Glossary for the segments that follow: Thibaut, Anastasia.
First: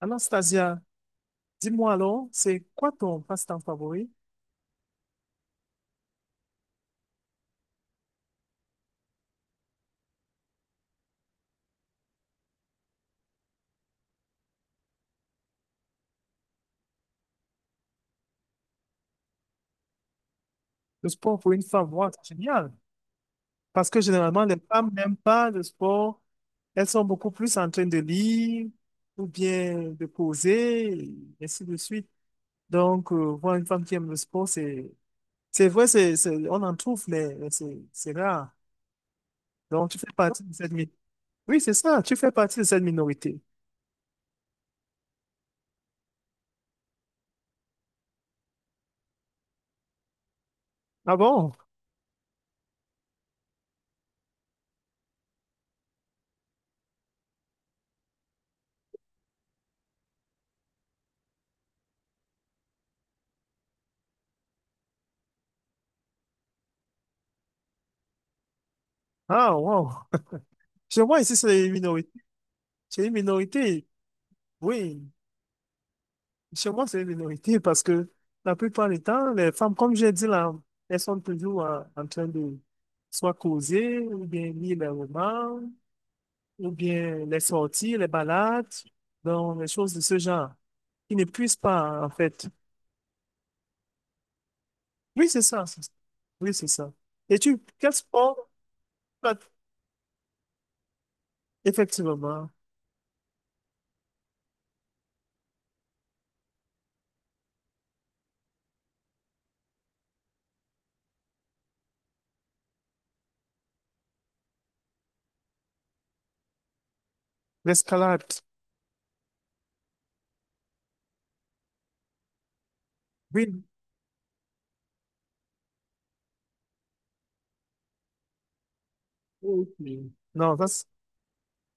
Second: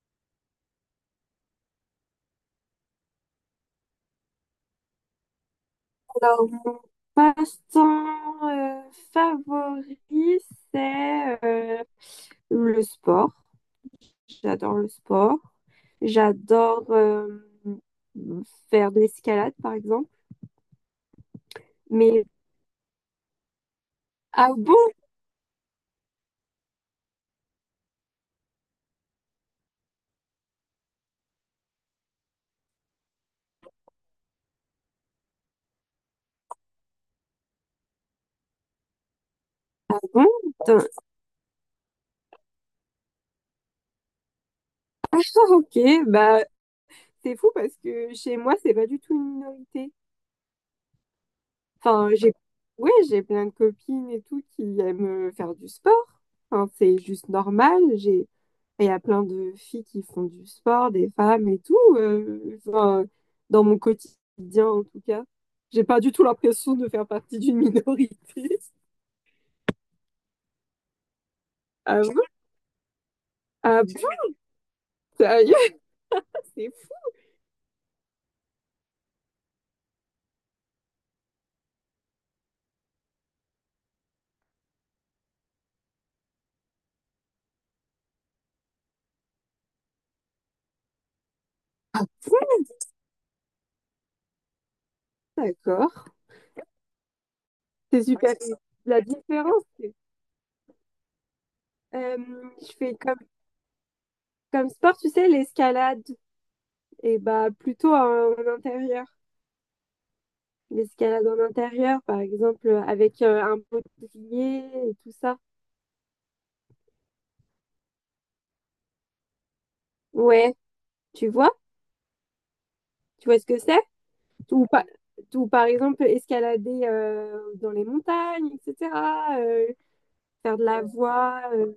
Anastasia, dis-moi alors, c'est quoi ton passe-temps favori? Alors, mon passe-temps favori, c'est le sport. J'adore le sport. J'adore faire de l'escalade, par exemple. Le sport pour une femme, wow, Mais, c'est génial. Parce que généralement, ah les femmes bon? n'aiment pas le sport. Elles sont beaucoup plus en train de lire ou bien de poser, et ainsi de suite. Donc, voir une femme qui aime le sport, c'est vrai, on en trouve, mais c'est rare. Donc, tu fais Bon, partie de cette putain. minorité. Oui, c'est ça, tu fais partie de cette minorité. Ah, ok, bah, c'est fou parce que chez moi, c'est pas du tout une minorité. Ah bon? Enfin, ouais, j'ai plein de copines et tout qui aiment faire du sport. Enfin, c'est juste normal. J'ai. Et il y a plein de filles qui font du sport, des femmes et tout, enfin, dans mon quotidien, en tout cas, j'ai pas du tout l'impression de faire partie d'une minorité. Ah, wow. Chez moi, ici, c'est une Ah minorité. bon? C'est une Ah minorité. bon? Oui. Sérieux? C'est Chez moi, c'est une fou, minorité parce que la plupart du temps, les femmes, comme j'ai dit là, elles sont toujours en train de soit causer, ou bien lire les romans, ou bien les sorties, les balades, donc les choses de ce genre. Ils ne puissent pas, en fait. Oui, c'est ça. C'est d'accord. Oui, c'est ça. Et quel C'est super. Ouais, c'est sport? ça. La Pas- différence, c'est euh, Effectivement, je fais comme sport, tu sais, l'escalade, et bah plutôt en intérieur. L'escalade en intérieur, par exemple, avec un bouclier et tout ça. l'escalade. Ouais, tu vois? Tu vois ce que Oui. c'est? Ou, pa- ou par exemple, escalader dans les montagnes, etc. euh, Ok. Non, Faire de la voie,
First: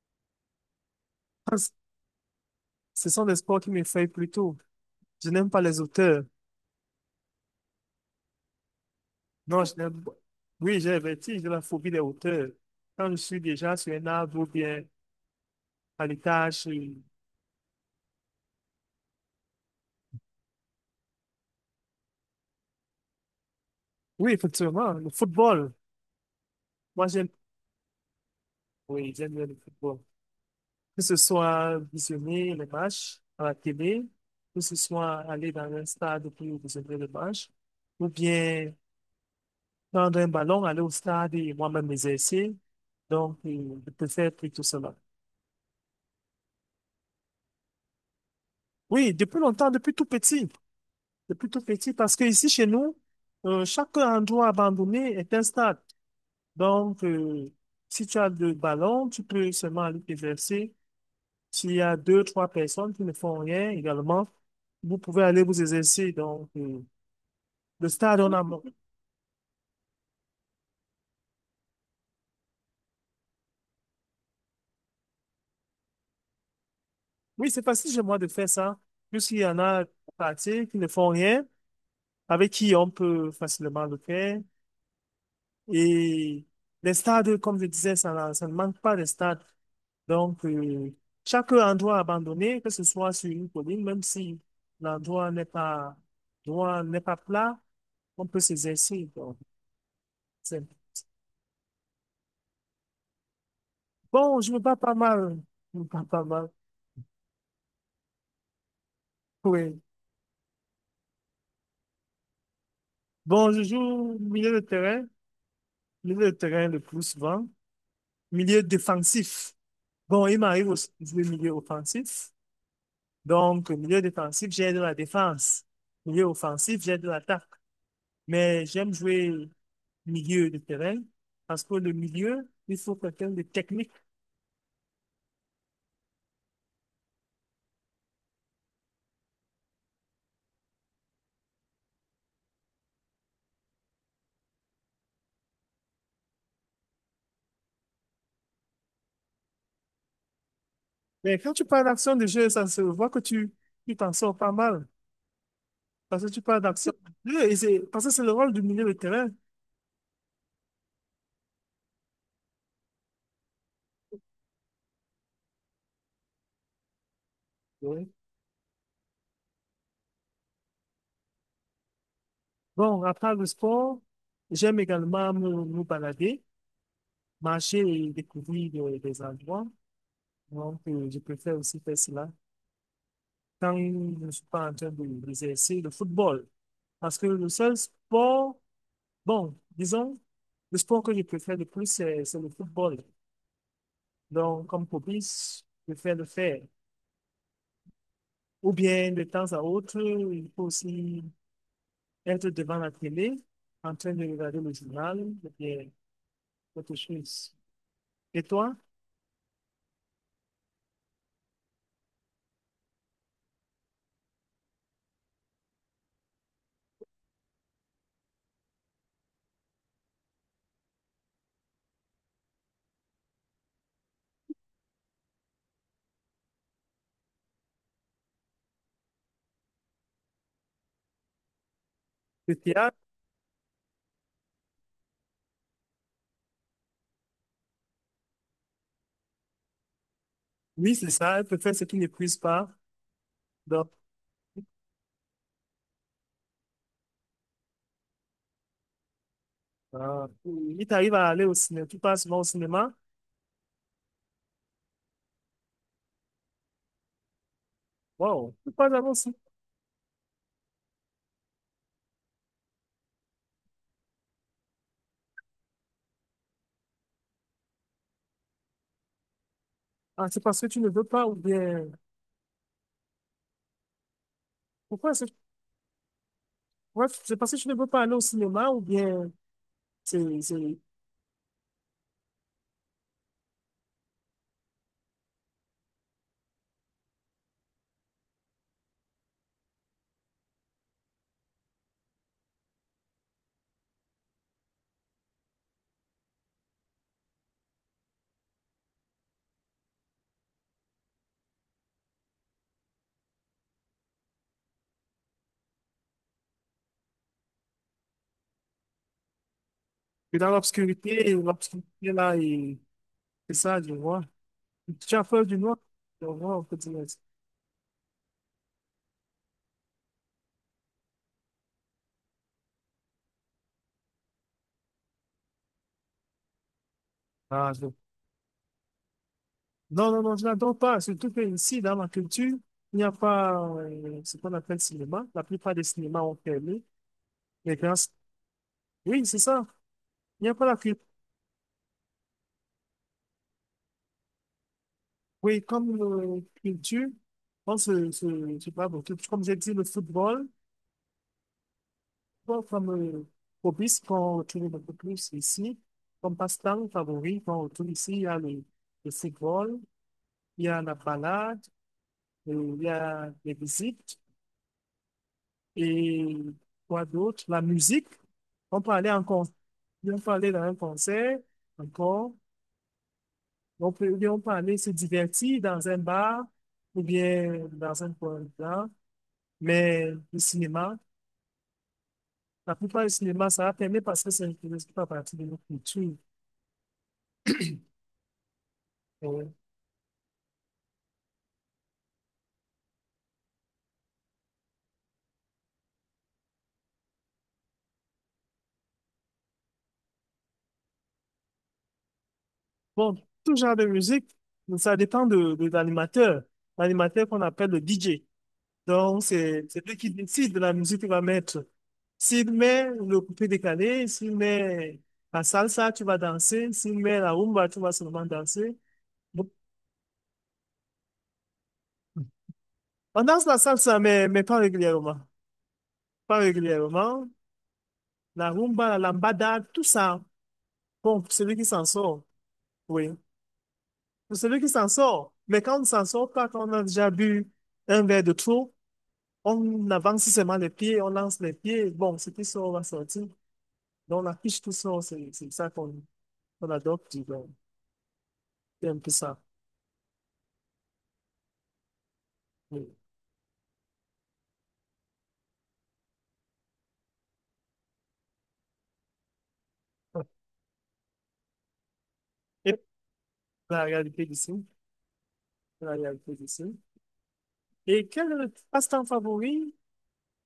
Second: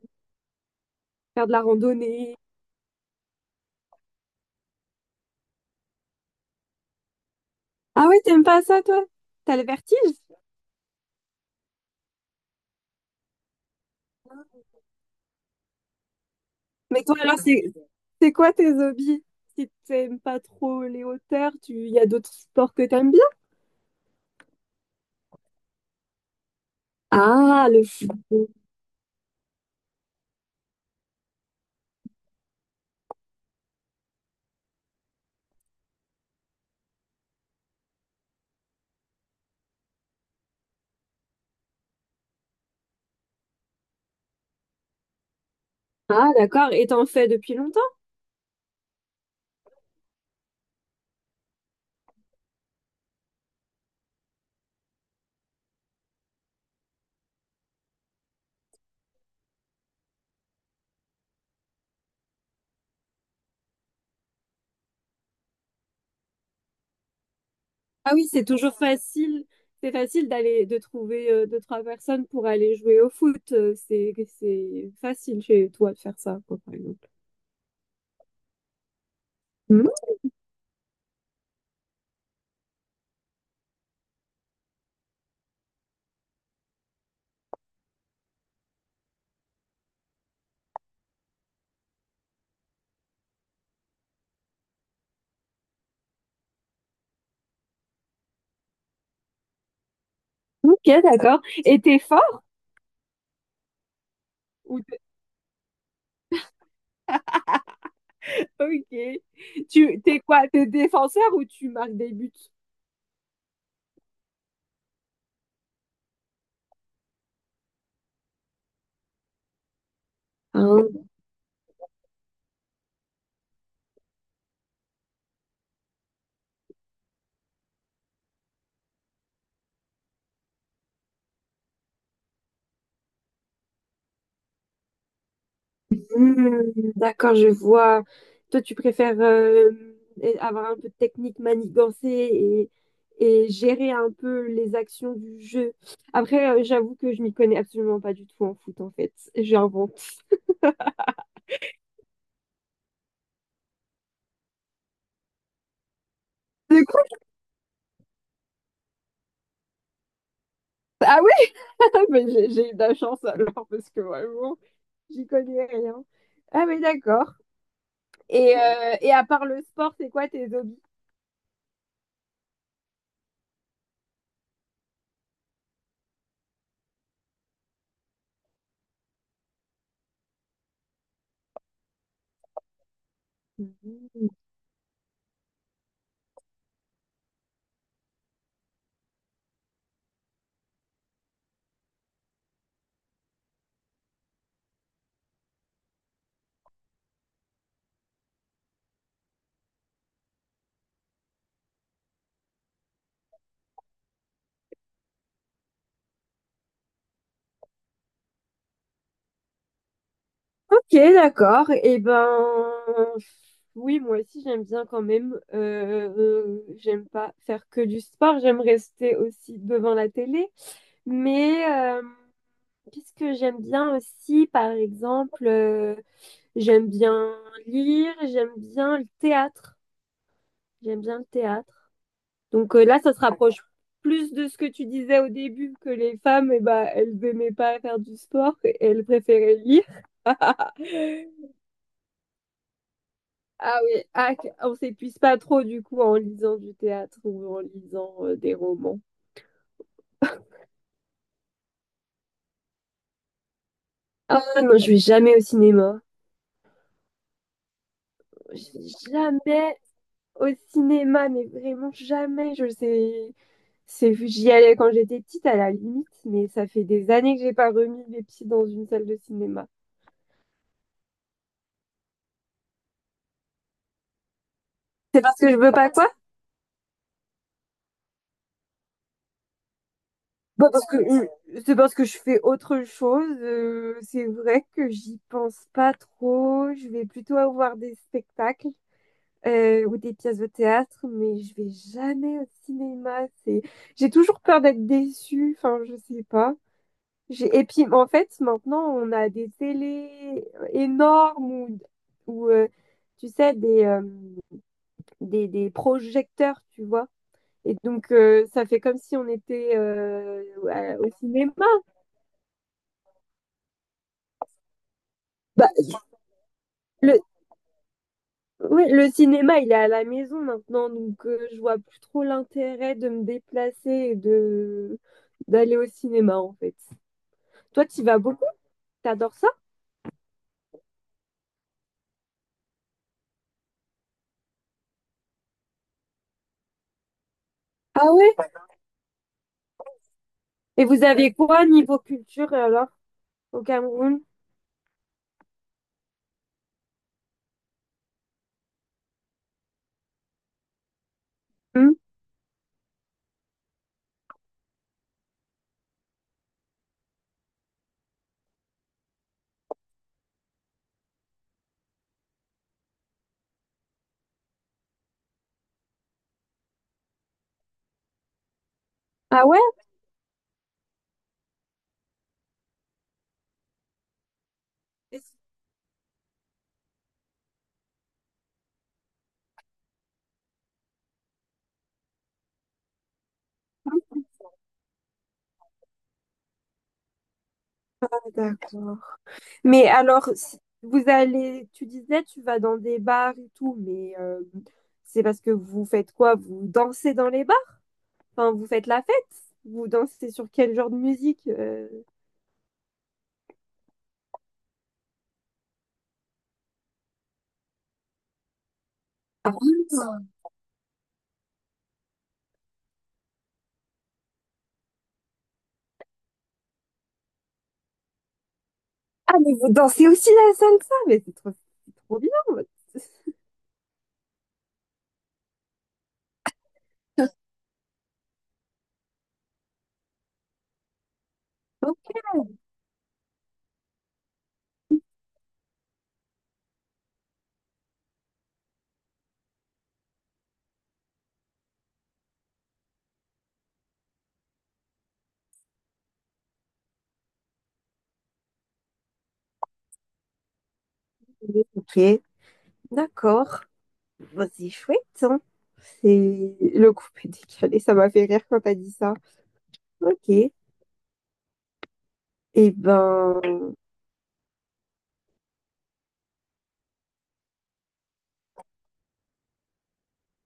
faire de ça, la c'est- randonnée. ce sont des sports qui m'effraient plutôt. Je n'aime pas les auteurs. Ah ouais, t'aimes pas ça, toi? T'as le Non, vertige? Pas. Oui, j'ai le vertige, j'ai la phobie des hauteurs. Quand je suis déjà sur un arbre ou bien à l'étage. Mais toi, alors, c'est quoi tes hobbies? Si t'aimes pas trop les hauteurs, tu il y a d'autres sports que t'aimes bien? Oui, effectivement, le football. Moi, j'aime, Ah, le foot. oui, j'aime bien le football. Que ce soit visionner les matchs à la télé, que ce soit aller dans un stade pour visionner les matchs, ou bien prendre un ballon, aller au stade et moi-même m'exercer. Donc, je préfère plutôt cela. Ah, d'accord. Et t'en fais depuis longtemps? Oui, depuis longtemps, depuis tout petit. C'est plutôt petit parce que ici chez nous, chaque endroit abandonné est un stade. Donc, si tu as deux ballons, tu peux seulement aller te verser. S'il y a deux, trois personnes qui ne font rien également, vous pouvez aller vous exercer. Donc, le Ah stade, oui, on a... c'est toujours facile. C'est facile d'aller de trouver deux, trois personnes pour aller jouer au foot. C'est facile chez toi de faire ça, quoi, par exemple. Oui, c'est facile chez moi de faire ça. Puisqu'il y en a Mhm. partie qui ne font rien, avec qui on peut facilement le faire. Et les stades, comme je disais, ça ne manque pas de stades. Donc, chaque endroit abandonné, que ce soit sur une colline, même si l'endroit n'est pas, l'endroit n'est pas plat, on peut s'exercer. Donc, c'est- Ok, d'accord. Et t'es fort bon, je me bats ou pas t'es- mal. Je me bats pas mal. Ok. Oui. Tu t'es quoi? T'es défenseur ou tu marques des buts? Bon, je joue milieu de terrain le plus souvent, milieu défensif. Bon, il m'arrive aussi de jouer milieu offensif. Donc, milieu défensif, j'ai de la défense. Milieu offensif, j'ai de l'attaque. Mais j'aime jouer milieu de terrain parce que le milieu, il faut quelqu'un de technique. Hmm, d'accord, je vois. Toi, tu préfères avoir un peu de technique, manigancer et gérer un peu les actions du jeu. Après, j'avoue que je m'y connais absolument pas du tout en foot, en fait. J'invente. Mais quand tu parles d'action de jeu, ça se voit que tu t'en sors pas mal parce que tu parles C'est d'action cool. de jeu et c'est parce que c'est le rôle du milieu de terrain. Ah oui, mais j'ai eu de la chance alors, parce que vraiment, j'y connais rien. Ah mais d'accord. Oui. Et à part le sport, c'est quoi tes hobbies? Bon, après le sport, j'aime également me balader, marcher et découvrir des endroits. Donc, je préfère aussi faire cela quand je Mhm. ne suis pas d'exercer le football. Parce que le seul sport bon, disons, le sport que je préfère le plus, c'est le football. Donc, comme hobby, je préfère le faire. Ou bien, de temps à autre, il faut aussi être devant la télé, en train de regarder le journal, ou bien autre chose. Et toi, Ok, d'accord. Eh ben, oui, moi aussi j'aime bien quand même. J'aime pas faire que du sport, j'aime rester aussi devant la télé. Mais qu'est-ce que j'aime bien aussi, par exemple, j'aime bien lire, j'aime bien le théâtre. J'aime bien le théâtre. le Donc théâtre? là, ça se rapproche plus de ce que tu disais au début, que les femmes, eh ben, elles n'aimaient pas faire du sport, et elles préféraient lire. Oui, c'est ça, je préfère ce qui n'épuise pas. Ah Donc, oui, on s'épuise pas trop du coup en lisant du théâtre ou en lisant des romans. euh, il t'arrive à aller au cinéma, tu passes souvent au cinéma. Ah ouais, non, je vais jamais au cinéma. Wow, Je vais pourquoi d'abord aussi? jamais au cinéma, mais vraiment jamais. Je sais, c'est j'y allais quand j'étais petite à la limite, mais ça fait des années que j'ai pas remis les pieds dans une salle de cinéma. Ah, c'est parce que tu ne veux pas, ou bien, pourquoi C'est c'est parce que je veux pas quoi? Ouais, c'est parce que tu ne veux pas aller au cinéma, ou bien. C'est, Bah c'est- parce que c'est parce que je fais autre chose. C'est vrai que j'y pense pas trop. Je vais plutôt voir des spectacles, ou des pièces de théâtre, mais je vais jamais au cinéma. C'est, j'ai toujours peur d'être déçue. Enfin, je sais pas. J'ai... Et puis, en fait, maintenant, on a des télés énormes ou tu sais, des projecteurs, tu vois. Et donc, ça fait comme si on était Puis dans au l'obscurité, cinéma. l'obscurité là, et c'est ça, je vois. Tu as peur du Bah, noir? Je vois, on peut dire. le, oui, le cinéma, il est à la maison maintenant, donc je vois plus trop l'intérêt de me déplacer et de d'aller au cinéma en fait. Ah, Toi, tu vas beaucoup? T'adores ça? non, non, non, je n'adore pas. Surtout que ici, dans la culture, il n'y a pas ce qu'on appelle cinéma. La plupart des cinémas ont fermé. Les grands... Ah ouais? Oui, c'est ça. Il n'y a pas la Et vous culture. avez quoi niveau culture alors au Cameroun? Oui, comme culture, on se parle beaucoup. Comme j'ai dit, le football, Hmm. bon, comme hobby, ce qu'on retrouve beaucoup plus ici, comme passe-temps favori qu'on retrouve ici, il y a le football, il y a la balade, il y a les visites, et quoi d'autre? La musique. On peut aller en Ah concert, ouais? on peut aller dans un concert, encore. On peut, ou bien on peut aller se divertir dans un bar, ou bien dans un coin blanc. Mais le cinéma, la plupart du cinéma, ça va permettre parce que ça ne fait pas partie de notre culture. Ah, d'accord. Euh, Mais alors, si vous allez, tu disais, tu vas dans des bars et tout, mais c'est parce que vous faites quoi? Vous dansez dans les bars? Enfin, vous faites la fête? Vous dansez sur quel genre de musique? Bon, tout genre de musique, ça dépend de l'animateur. L'animateur qu'on appelle le DJ. Donc, c'est lui qui décide de la musique qu'il va mettre. S'il met le coupé décalé, s'il met la salsa, tu vas danser. S'il met la rumba, tu vas seulement danser. Ah, Bon. mais vous dansez aussi la salsa, mais c'est trop bien. On danse la salsa, mais pas régulièrement. Pas régulièrement. La rumba, la lambada, tout ça. Bon, pour celui qui s'en Ok, sort, oui. Pour celui qui s'en sort. Mais quand on ne s'en sort pas, quand on a déjà bu un verre de trop, on avance seulement les pieds, on lance les pieds. Bon, ce qui sort va sortir. Donc, la fiche tout sort, c'est ça qu'on. Voilà, donc, tu vois, un peu ça. ok, Oui. d'accord. Bah, c'est chouette, hein. C'est le coup est décalé, ça m'a fait rire quand t'as dit ça. Ok. Eh Et ben, la réalité d'ici, la réalité d'ici. Et quel passe-temps favori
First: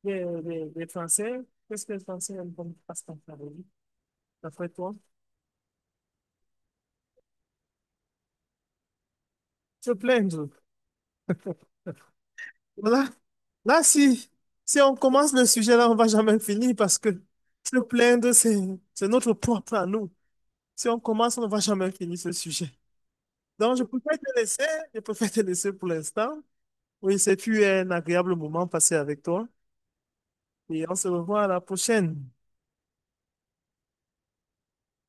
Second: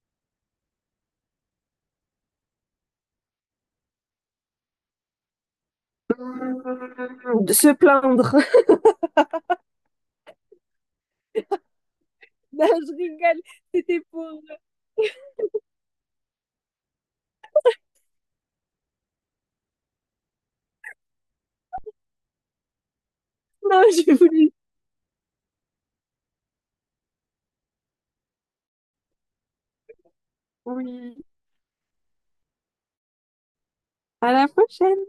des Français? Qu'est-ce que les Français aiment comme passe-temps favori, d'après toi? hmm, de se plaindre. Se plaindre. Non, je Voilà. rigole, Là, c'était si, pour... si on commence le sujet, là, on va jamais finir parce que se plaindre, c'est notre propre à nous. Si on commence, on ne va jamais finir ce sujet. Donc, Non, j'ai voulu. Je préfère te laisser pour l'instant. Oui, c'est fut un agréable moment passé avec toi. Et on se Oui. revoit à la prochaine. À la prochaine.